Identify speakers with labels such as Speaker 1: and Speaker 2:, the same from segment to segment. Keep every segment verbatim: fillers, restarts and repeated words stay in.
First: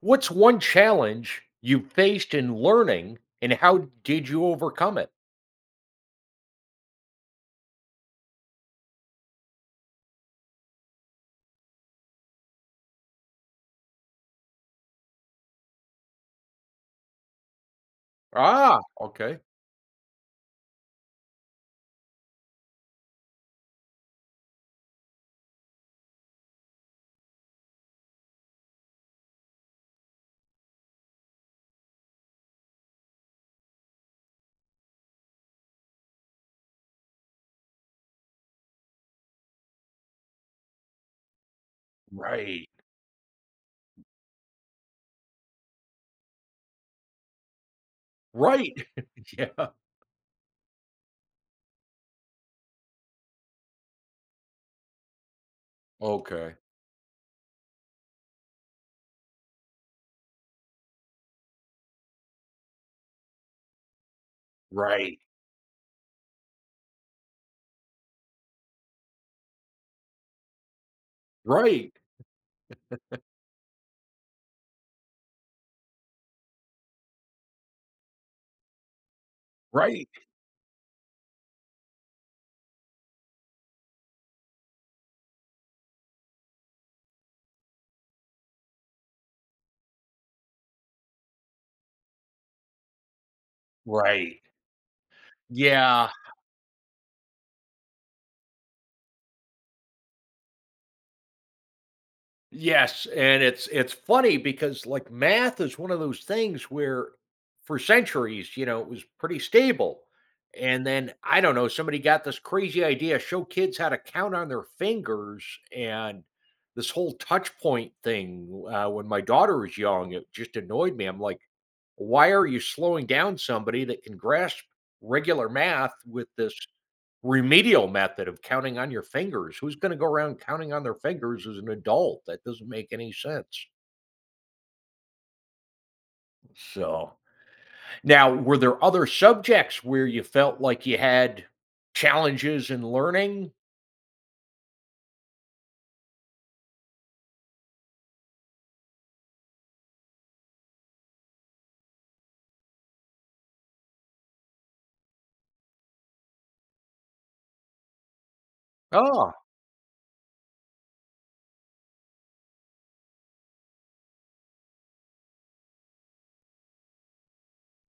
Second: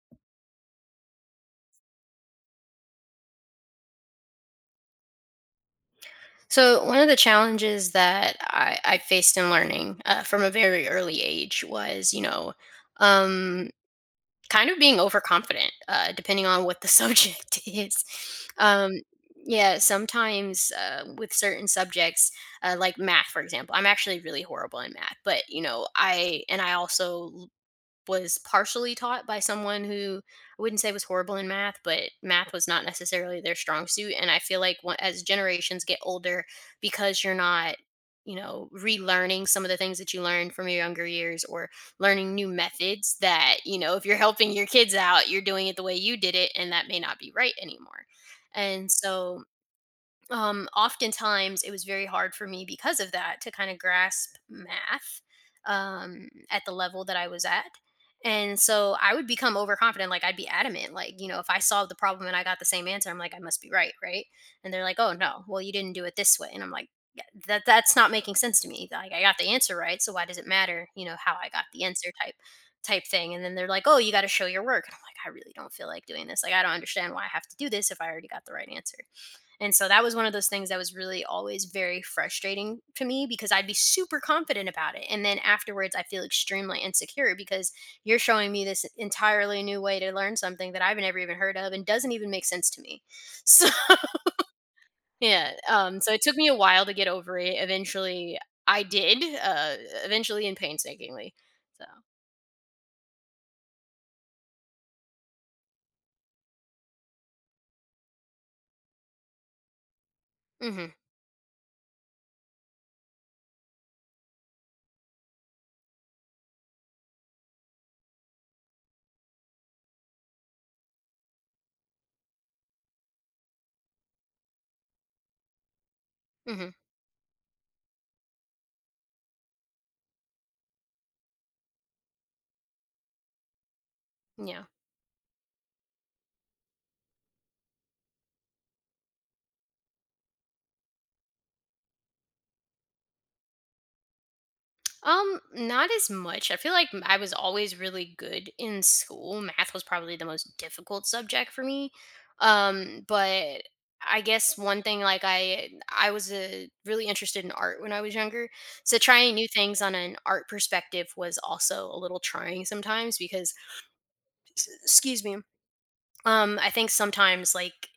Speaker 1: What's one challenge you faced in learning and how did you overcome it?
Speaker 2: So, one of the challenges that I, I faced in learning uh, from a very early age was, you know, um, kind of being overconfident, uh, depending on what the subject is.
Speaker 1: Ah,
Speaker 2: Um,
Speaker 1: okay.
Speaker 2: yeah, sometimes uh, with certain subjects, uh, like math, for example, I'm actually really horrible in math, but, you know, I, and I also was partially taught by someone who I wouldn't say was horrible in math, but math was not necessarily their strong suit. And I feel like when, as generations get older, because you're not, you know, relearning some of the things that you learned from your younger years or learning new
Speaker 1: Right.
Speaker 2: methods, that, you know, if you're helping your kids out, you're doing it the way you did it, and that may not be right anymore.
Speaker 1: Right.
Speaker 2: And so
Speaker 1: Yeah.
Speaker 2: um, oftentimes it was very hard for me because of that to kind of grasp math um,
Speaker 1: Okay.
Speaker 2: at the level that I was at. And so I would become overconfident. Like I'd be adamant. Like, you know, if I solved the problem and I got the same answer, I'm like, I must be right. Right. And they're like, oh,
Speaker 1: Right.
Speaker 2: no, well, you didn't do it this way. And I'm like, "Yeah, that that's not making sense to me. Like I got the answer right, so why does it matter? You know how I got the
Speaker 1: Right.
Speaker 2: answer type type thing." And then they're like, "Oh, you got to show your work." And I'm like, "I really don't feel like doing this. Like I don't understand why I have to do this if I already got the right answer." And so that
Speaker 1: Right.
Speaker 2: was one of those things that was really always very frustrating to me because I'd be super confident about it. And then afterwards, I feel extremely insecure because you're showing me this entirely new way to learn something that I've never even heard of and doesn't even make sense to me. So,
Speaker 1: Right.
Speaker 2: yeah. Um,
Speaker 1: Yeah.
Speaker 2: so it took me a while to get over it. Eventually, I did, uh, eventually and painstakingly. So,
Speaker 1: Yes, and it's it's funny because, like, math is one of those things where for centuries, you know, it was pretty stable,
Speaker 2: mm
Speaker 1: and
Speaker 2: hmm.
Speaker 1: then, I don't know, somebody got this crazy idea, show kids how to count on their fingers, and this whole touch point thing, uh, when my daughter was young, it just annoyed me, I'm like, "Why are you slowing down somebody that can grasp regular math with this"
Speaker 2: Mm
Speaker 1: remedial method of counting on your fingers. Who's going to go around counting on their fingers as an adult? That doesn't make any sense.
Speaker 2: hmm. Yeah.
Speaker 1: So, now were there other subjects where you felt like you had challenges in learning?
Speaker 2: Um, not as much. I feel like m- I was always really good in school. Math was probably the most difficult subject for me. Um, but I guess one thing, like I I was uh, really interested in art when I was younger. So
Speaker 1: Oh,
Speaker 2: trying new things on an art perspective was also a little trying sometimes because excuse me. Um, I think sometimes like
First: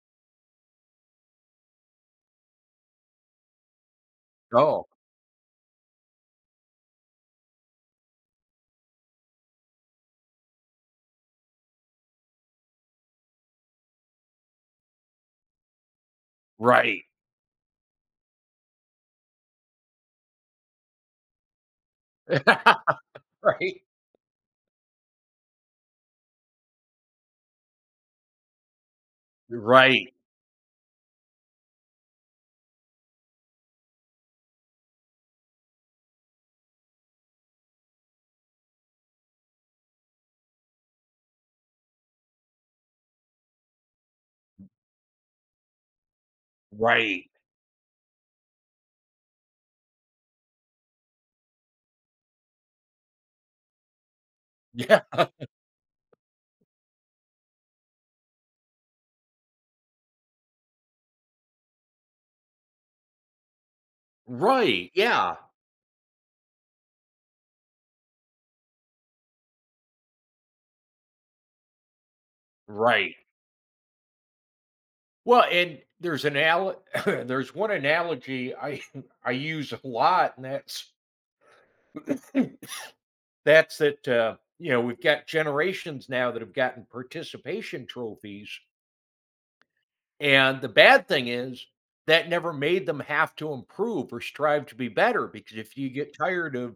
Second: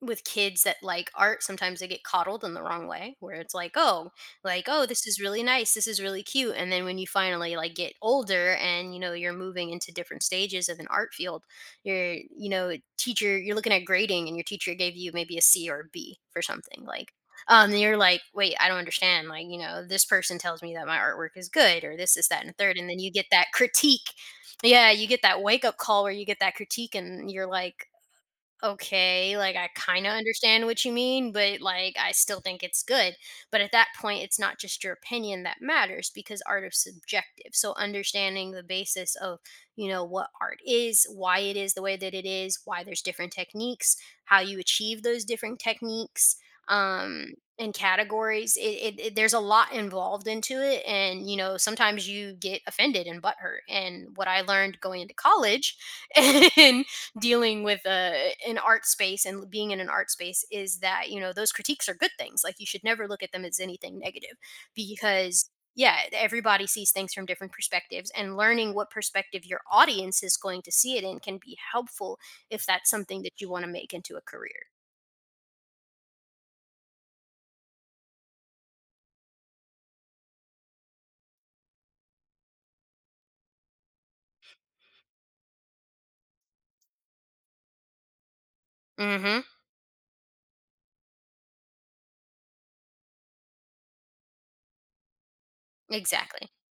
Speaker 2: with kids that like art, sometimes they get coddled in the wrong way where it's like, oh, like oh
Speaker 1: oh,
Speaker 2: this is really nice, this is really cute, and then when you finally like get older and, you know, you're moving into different stages of an art field, your, you know, teacher, you're looking at grading and your teacher gave you maybe a C or a B for something,
Speaker 1: right.
Speaker 2: like, um, and you're like, wait, I don't understand, like, you know, this person tells me that my artwork is good or this is that and the third, and then you get that
Speaker 1: Right.
Speaker 2: critique. Yeah, you get that wake up call where you get that critique, and you're like, okay, like I kind
Speaker 1: Right.
Speaker 2: of understand what you mean, but like I still think it's good. But at that point, it's not just your opinion that matters because art is subjective. So understanding the basis of, you know, what art is, why it is the way that it is, why there's different techniques, how you achieve those different techniques,
Speaker 1: Right.
Speaker 2: um, and categories. It, it, it there's a lot involved into it, and you know sometimes you get offended and butthurt. And what I learned going
Speaker 1: Yeah.
Speaker 2: into college and dealing with a, an art space and being in an art space is that, you know, those critiques are good things. Like you should never look at them as anything negative
Speaker 1: Right. Yeah.
Speaker 2: because yeah, e, everybody sees things from different perspectives, and learning what perspective your audience is going to see it in can be helpful if that's
Speaker 1: Right.
Speaker 2: something that you want to make into a career.
Speaker 1: Well, and there's an al there's one analogy I I use a lot, and that's that's that uh, you know, we've got generations now that have gotten participation trophies,
Speaker 2: Mhm.
Speaker 1: and the bad thing is that never made them have to improve or strive to be better, because if you get
Speaker 2: Exactly.
Speaker 1: tired of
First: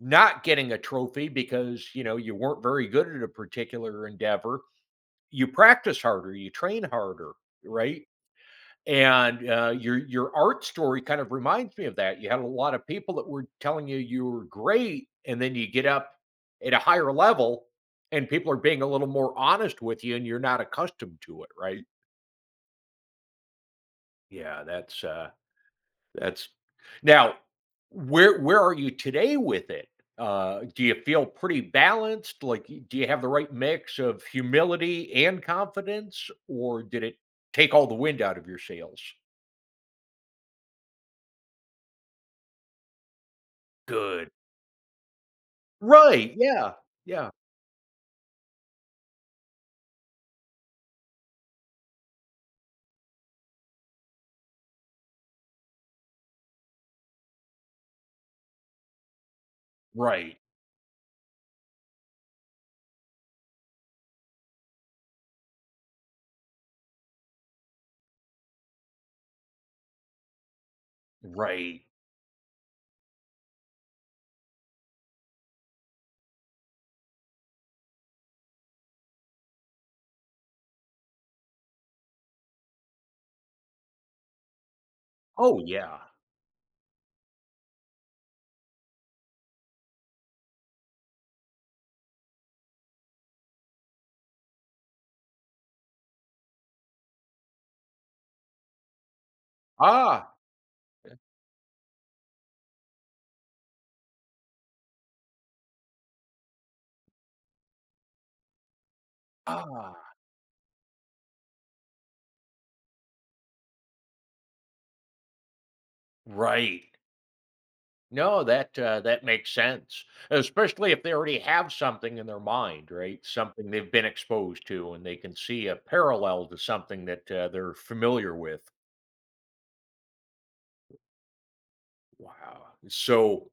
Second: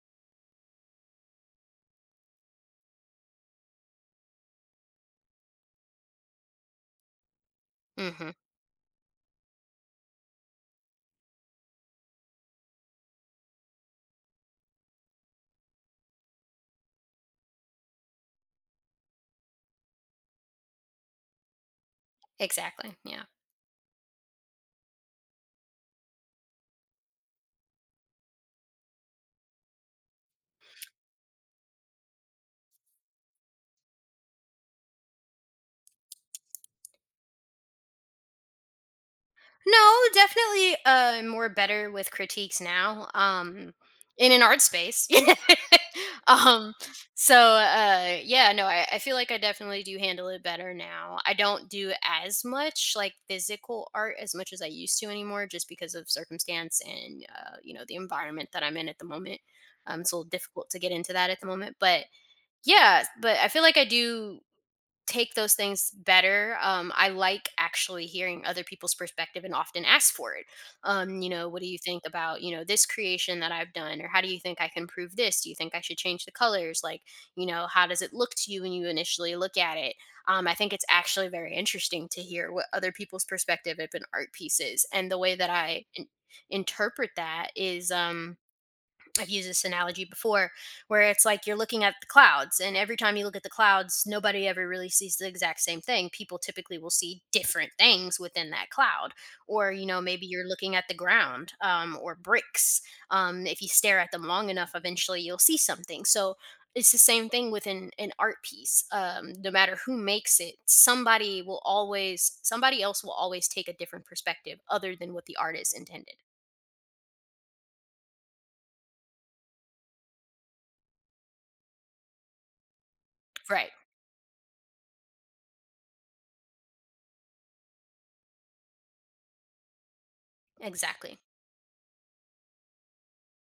Speaker 1: not getting a trophy because you know you weren't very good at a particular endeavor, you practice harder, you train harder, right?
Speaker 2: Mhm.
Speaker 1: And uh, your your art story kind of reminds me of that. You had a lot of people that were telling you you were great, and then you get up at a higher level, and people are being a little more honest with you, and you're not accustomed to it, right?
Speaker 2: Exactly, yeah.
Speaker 1: Yeah, that's uh, that's now. Where where are you today with it? Uh, do you feel pretty balanced? Like, y- do you have the right mix of humility and confidence, or did it take all the wind out of your sails?
Speaker 2: No, definitely uh more better with critiques now. Um,
Speaker 1: Good.
Speaker 2: in an art space.
Speaker 1: Right,
Speaker 2: um
Speaker 1: yeah, yeah.
Speaker 2: so uh yeah, no, I, I feel like I definitely do handle it better now. I don't do as much like physical art as much as I used to anymore just because of circumstance and, uh, you know, the environment that I'm in at the moment. Um, it's a little
Speaker 1: Right,
Speaker 2: difficult to get into that at the moment. But yeah, but I feel like I do take those things better. Um, I like actually hearing other people's perspective and often ask for it. Um, you know, what do you
Speaker 1: right.
Speaker 2: think about, you know, this creation that I've done? Or how do you think I can improve this? Do you think I should change the colors? Like, you know, how does it look to you when you initially look at it? Um, I think it's actually very interesting to hear what other people's perspective of an art piece is. And the way that
Speaker 1: Oh,
Speaker 2: I in-
Speaker 1: yeah.
Speaker 2: interpret that is, um, I've used this analogy before where it's like you're looking at the clouds, and every time you look at the clouds, nobody ever really sees the exact same thing. People typically will see different things within that cloud. Or, you know, maybe
Speaker 1: Ah,
Speaker 2: you're looking at the ground um, or bricks. Um, if you stare at them long enough, eventually you'll see something. So it's the same thing with an, an art piece. Um, no matter who
Speaker 1: ah,
Speaker 2: makes it, somebody will always, somebody else will always take a different perspective other than what the artist intended.
Speaker 1: right. No, that, uh, that makes sense, especially if they already have something in their mind, right?
Speaker 2: Right.
Speaker 1: Something they've been exposed to, and they can see a parallel to something that, uh, they're familiar with.
Speaker 2: Exactly.
Speaker 1: Wow. So,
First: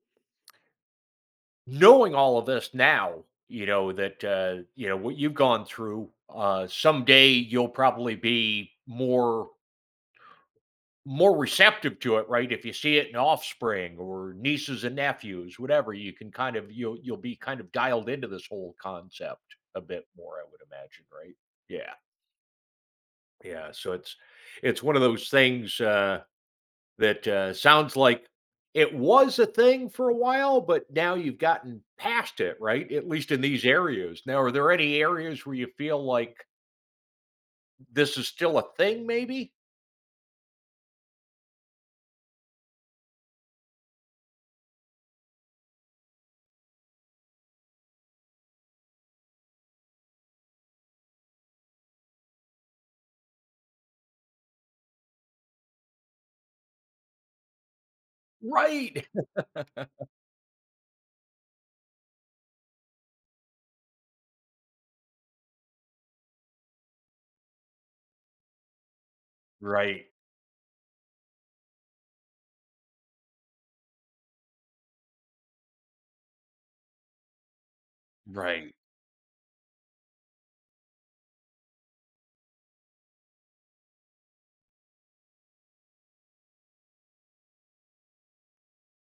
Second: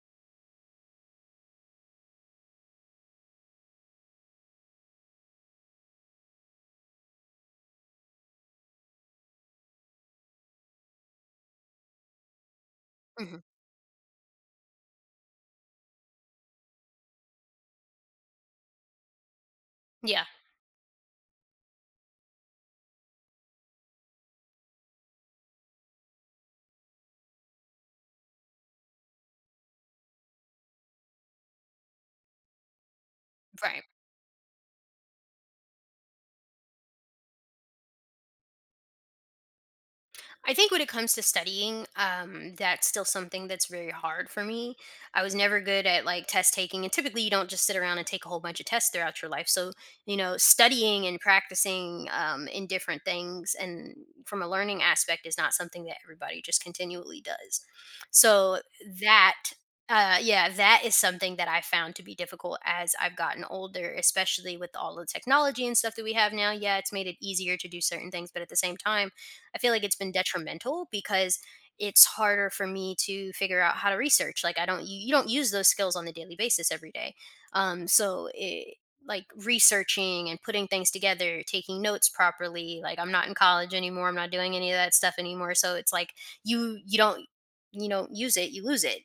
Speaker 1: knowing all of this now, you know, that, uh, you know, what you've gone through, uh, someday you'll probably be more more receptive to it, right? If you see it in
Speaker 2: Hmm.
Speaker 1: offspring or nieces and nephews, whatever, you can kind of you'll you'll be kind of dialed into this whole concept a bit
Speaker 2: Yeah.
Speaker 1: more, I would imagine, right? Yeah, yeah. So it's it's one of those things uh, that uh, sounds like it was a thing for a while, but now you've gotten past it, right? At least in these
Speaker 2: Right.
Speaker 1: areas. Now, are there any areas where you feel like this is still a thing? Maybe.
Speaker 2: I think when it comes to studying, um, that's still something that's very hard for me. I was never good at like test taking, and typically you don't just sit around and take a whole bunch of tests throughout your life. So, you know, studying and practicing um, in different things and from a learning aspect is not something that everybody just continually does. So,
Speaker 1: Right.
Speaker 2: that, uh, yeah, that is something that I found to be difficult as I've gotten older, especially with all the technology and stuff that we have now. Yeah, it's made it easier to do certain things, but at the same time, I feel like it's
Speaker 1: Right.
Speaker 2: been detrimental because it's harder for me to figure out how to research. Like I don't, you, you don't use those skills on a daily basis every day. Um so
Speaker 1: Right.
Speaker 2: it, like researching and putting things together, taking notes properly. Like I'm not in college anymore. I'm not doing any of that stuff anymore. So it's like you you don't you don't use it, you lose it.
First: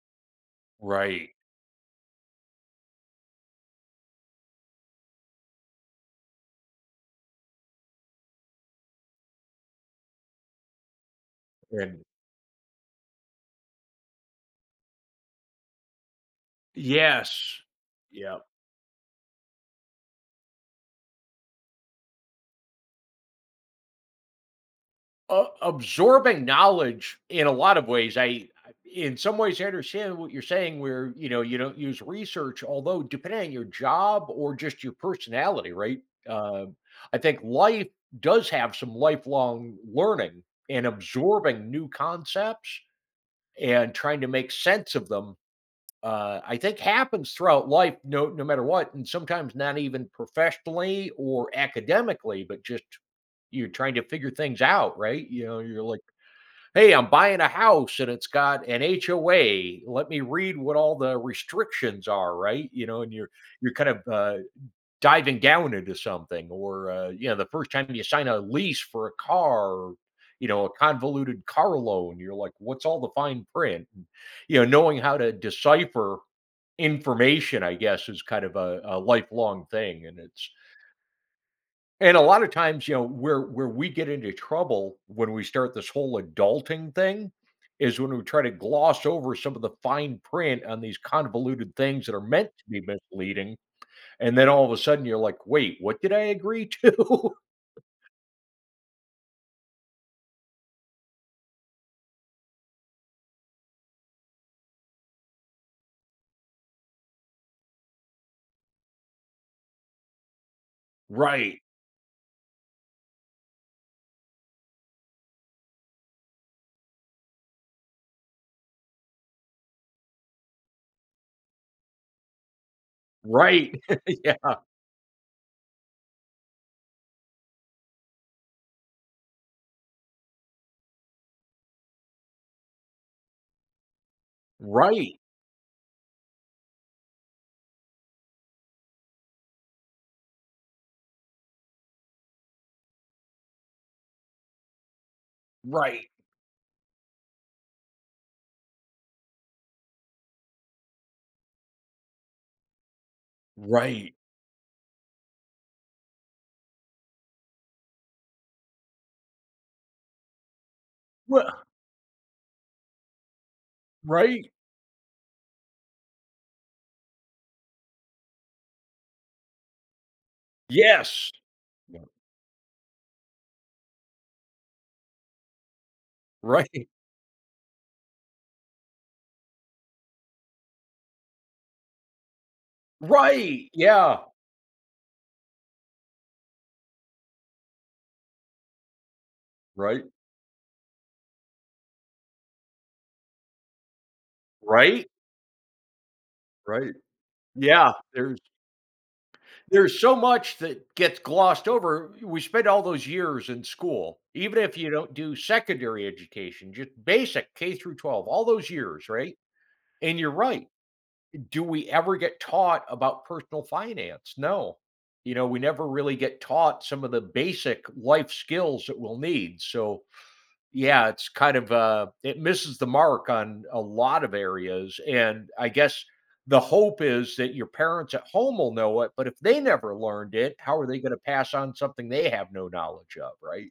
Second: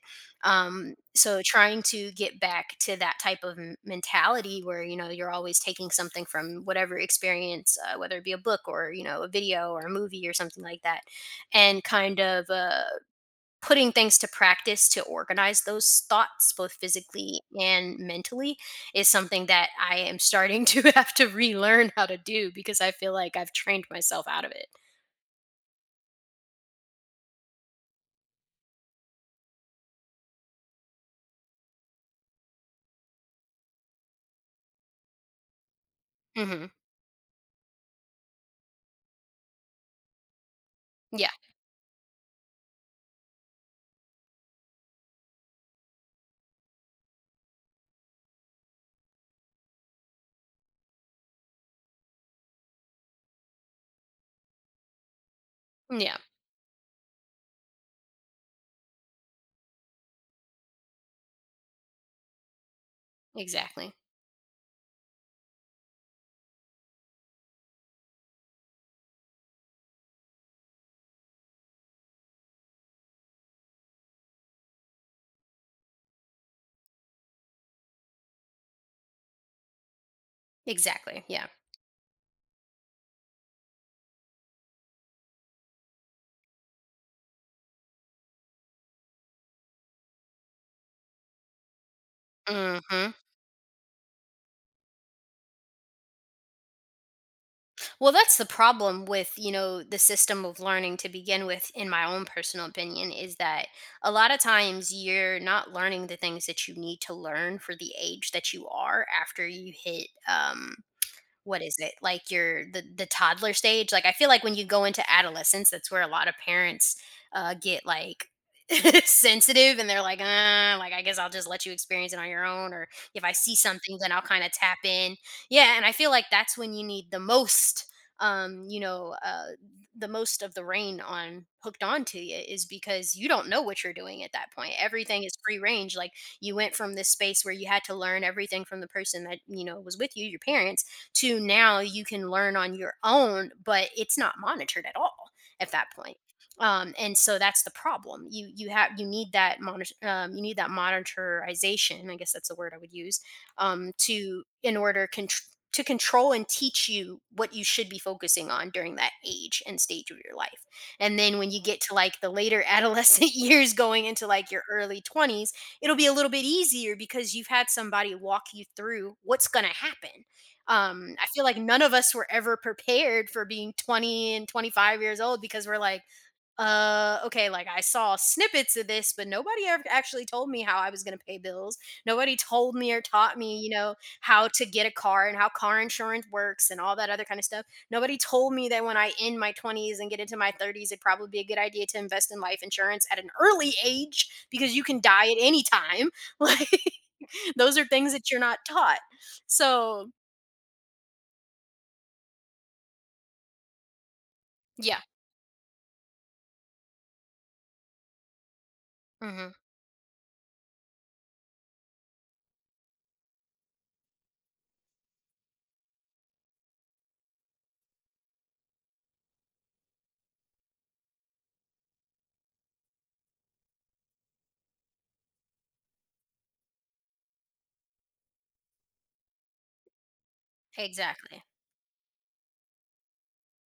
Speaker 2: Um,
Speaker 1: Right.
Speaker 2: so trying to get back to that type of m- mentality where, you know, you're always taking something from whatever experience, uh, whether it be a book or, you know, a video or a movie or something like that, and
Speaker 1: And
Speaker 2: kind of uh, putting things to practice to organize those thoughts both physically
Speaker 1: yes.
Speaker 2: and
Speaker 1: Yeah.
Speaker 2: mentally is something that I am starting to have to relearn how to do because I feel like I've trained myself out of it.
Speaker 1: A absorbing knowledge in a lot of ways. I In some ways, I understand what you're saying where, you know, you don't use research, although depending on your job or just your personality, right?
Speaker 2: Hmm.
Speaker 1: Um, I think life does have some lifelong learning and
Speaker 2: Yeah.
Speaker 1: absorbing new concepts and trying to make sense of them, uh, I think happens throughout life no no matter what, and sometimes not even professionally or academically, but just you're trying to figure things out, right? You know, you're like,
Speaker 2: Yeah.
Speaker 1: "Hey, I'm buying a house and it's got an H O A. Let me read what all the restrictions are," right? You know, and you're you're kind
Speaker 2: Exactly.
Speaker 1: of uh, diving down into something, or uh, you know, the first time you sign a lease for a car, or, you know, a convoluted car loan, you're like, "What's all the fine print?" And, you know, knowing how to decipher information, I guess, is kind of a, a lifelong thing, and it's
Speaker 2: Exactly, yeah.
Speaker 1: and a lot of times, you know, where where we get into trouble when we start this whole adulting thing is when we try to gloss over some of the fine print on these convoluted things that are meant to be
Speaker 2: Hmm.
Speaker 1: misleading, and then all of a sudden you're like, "Wait, what did I agree to?"
Speaker 2: Well, that's the problem with, you know, the system of learning to begin with, in my own personal opinion, is that a lot of times you're not learning the things that you need to learn for the age that you are after you hit um,
Speaker 1: Right,
Speaker 2: what is it? Like your the the toddler stage? Like I feel like when you go into adolescence, that's where a lot of parents uh, get like sensitive and they're like, uh, like I guess I'll just let you experience it on your own, or if I see
Speaker 1: right.
Speaker 2: something then I'll
Speaker 1: Yeah,
Speaker 2: kind of tap in. Yeah, and I feel like that's when you need the most um, you know, uh, the most of the rain on hooked on to you, is because you don't know what you're doing at that point.
Speaker 1: right,
Speaker 2: Everything is free range. Like you went from this space where you had to learn everything from the person that, you know, was with you, your parents, to now you can learn on your own, but it's not monitored at all at that
Speaker 1: right,
Speaker 2: point. Um, and so that's the problem. You you have you need that monitor, um, you need that monitorization. I guess that's the word I would use um,
Speaker 1: right.
Speaker 2: to in order con- to control and teach you what you should be focusing on during that age and stage of your life. And then when
Speaker 1: Well
Speaker 2: you get to like the later adolescent years going into like
Speaker 1: right.
Speaker 2: your early twenties, it'll be a little bit easier because you've had somebody walk you through what's going to happen um, I
Speaker 1: Yes.
Speaker 2: feel like none of
Speaker 1: Yeah,
Speaker 2: us were ever prepared for being twenty and twenty-five years old because we're like,
Speaker 1: right,
Speaker 2: uh, okay, like I saw snippets of this, but nobody ever actually told me how I was going to pay bills. Nobody told me or taught me,
Speaker 1: right,
Speaker 2: you know,
Speaker 1: yeah,
Speaker 2: how to get a car and how car insurance works and all that other kind of stuff. Nobody told me that when I end my twenties
Speaker 1: right,
Speaker 2: and get into my thirties, it'd probably be a good idea to invest in life insurance at an early age because you can
Speaker 1: right,
Speaker 2: die at any time. Like,
Speaker 1: right.
Speaker 2: those are
Speaker 1: Yeah,
Speaker 2: things that
Speaker 1: there's
Speaker 2: you're not taught.
Speaker 1: There's
Speaker 2: So,
Speaker 1: so much that gets glossed over. We spend all those years in school, even if you
Speaker 2: yeah.
Speaker 1: don't do secondary education, just basic K through twelve, all those years, right?
Speaker 2: Hmm.
Speaker 1: And you're right. Do we ever get taught about personal finance? No. You know, we never really get taught some of the basic life skills that we'll need. So, yeah, it's kind of, uh it misses the mark on a lot of areas, and I guess the hope is that your parents at home will know it, but if they never learned it, how are they gonna
Speaker 2: Exactly.
Speaker 1: pass on something they have no knowledge of, right?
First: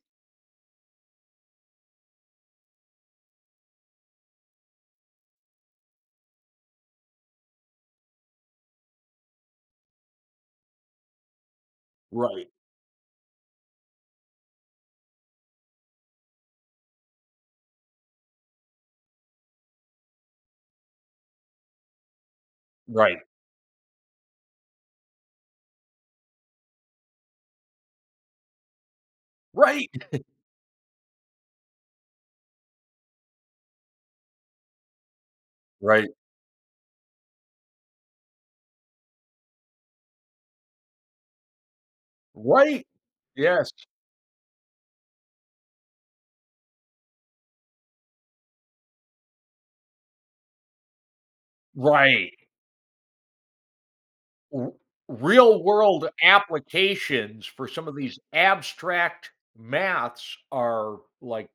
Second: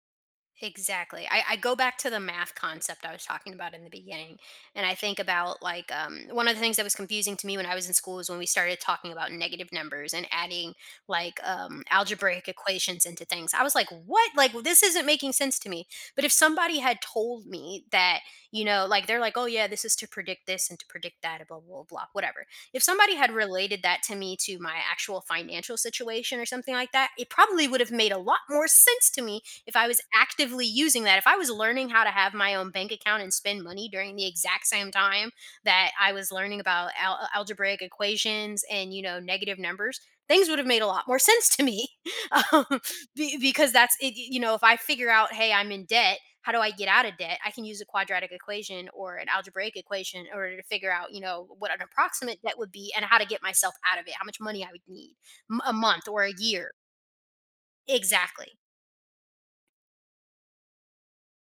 Speaker 2: Exactly. I, I go back to the math concept I was talking about in the beginning. And I think about like um, one of the things that was confusing to me when I was in school is when we started talking about negative numbers and adding like um, algebraic
Speaker 1: Right,
Speaker 2: equations into things. I was like, what? Like, well, this isn't making sense to me. But if somebody had told me that, you know, like they're like, oh, yeah, this is to predict this and to predict that, and blah, blah, blah, whatever. If somebody
Speaker 1: right,
Speaker 2: had related that to me to my actual financial situation or something like that, it probably would have made a lot more sense to me if I
Speaker 1: right,
Speaker 2: was actively using that, if I was learning how to have my own bank account and spend money during the exact same time that
Speaker 1: right.
Speaker 2: I was learning about al- uh, algebraic equations and, you know, negative numbers, things would have made a lot more sense to me. um,
Speaker 1: Right.
Speaker 2: be- because
Speaker 1: Yes,
Speaker 2: that's it, you know, if I figure out, hey, I'm in debt, how do I get out of debt? I can use a quadratic equation or an algebraic equation in order to figure out, you know, what an
Speaker 1: right.
Speaker 2: approximate debt would be and how to get myself out of it, how much money I
Speaker 1: R
Speaker 2: would need m-
Speaker 1: Real
Speaker 2: a month
Speaker 1: world
Speaker 2: or a year.
Speaker 1: applications for some of these
Speaker 2: Exactly.
Speaker 1: abstract maths are, like,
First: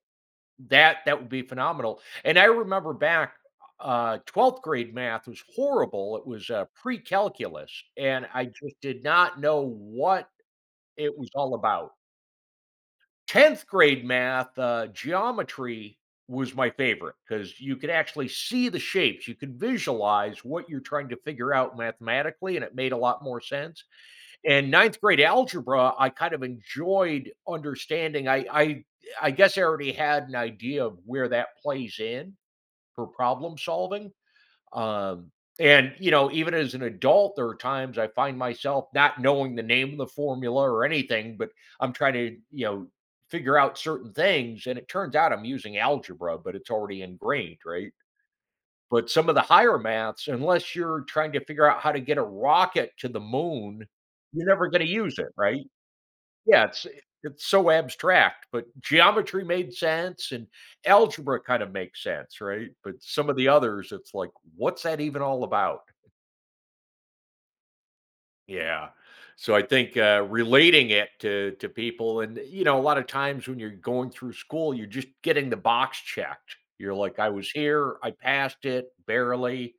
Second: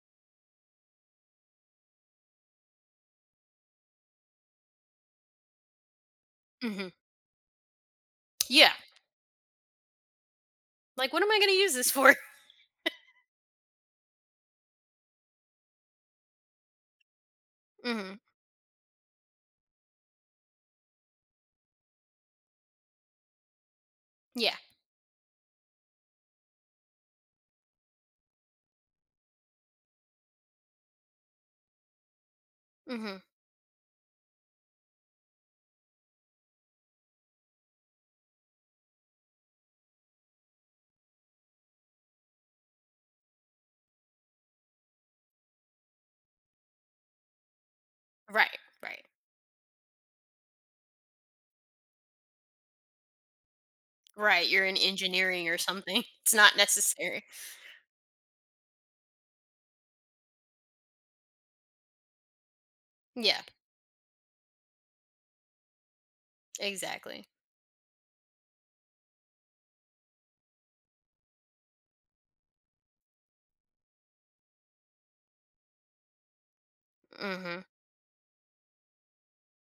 Speaker 1: that that would be phenomenal. And I remember back, uh, twelfth grade math was horrible, it was, uh,
Speaker 2: Hmm.
Speaker 1: pre-calculus, and I
Speaker 2: Yeah.
Speaker 1: just did not know what
Speaker 2: Like,
Speaker 1: it
Speaker 2: what
Speaker 1: was
Speaker 2: am I going
Speaker 1: all
Speaker 2: to use this
Speaker 1: about.
Speaker 2: for?
Speaker 1: tenth grade math, uh, geometry was my favorite because you could
Speaker 2: Hmm.
Speaker 1: actually see the shapes, you could visualize what you're trying to figure out mathematically, and it made a lot more sense.
Speaker 2: Yeah.
Speaker 1: And ninth grade algebra, I kind of enjoyed understanding. I i I guess I already had an idea of where that plays in for
Speaker 2: Hmm.
Speaker 1: problem solving. Um, and you know, even as an adult, there are times I find myself not knowing the name of the formula or anything, but I'm trying to, you know, figure out certain things, and it turns out I'm using algebra, but it's already ingrained, right?
Speaker 2: Right, right,
Speaker 1: But some of the higher maths, unless you're trying to figure out how to get a rocket to the moon, you're
Speaker 2: right. You're
Speaker 1: never
Speaker 2: in
Speaker 1: going to use it,
Speaker 2: engineering or
Speaker 1: right?
Speaker 2: something. It's not
Speaker 1: Yeah, it's
Speaker 2: necessary.
Speaker 1: it's so abstract, but geometry made sense, and algebra kind of makes sense, right? But some of
Speaker 2: Yeah.
Speaker 1: the others, it's like, what's that even all about?
Speaker 2: Exactly.
Speaker 1: Yeah. So I think uh, relating it to to people, and you know, a lot of times when you're going through school, you're just getting the box checked. You're like, I was
Speaker 2: Hmm.
Speaker 1: here, I passed it barely.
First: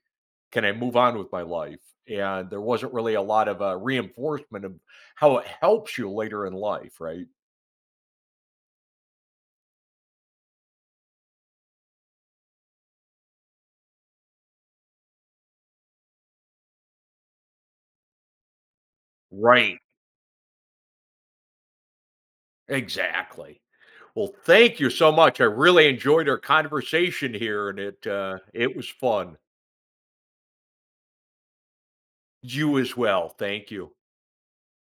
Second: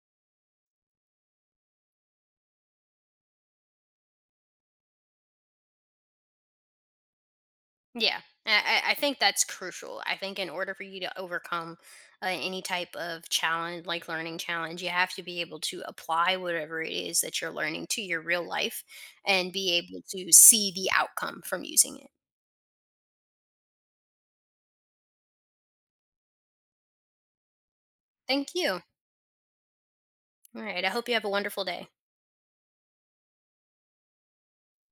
Speaker 1: Can I move on with my life? And there wasn't really a lot of uh, reinforcement of how it helps you later in life, right?
Speaker 2: Yeah. I, I I think that's crucial. I think in order for you to overcome uh, any type of challenge, like learning challenge, you have to be able to apply whatever it is that you're learning to your real life and be
Speaker 1: Right.
Speaker 2: able to see the outcome from using it.
Speaker 1: Exactly. Well, thank you so much. I really enjoyed our conversation here, and it uh,
Speaker 2: Thank
Speaker 1: it
Speaker 2: you.
Speaker 1: was fun.
Speaker 2: All right. I hope you have a wonderful day.
Speaker 1: You as well. Thank you.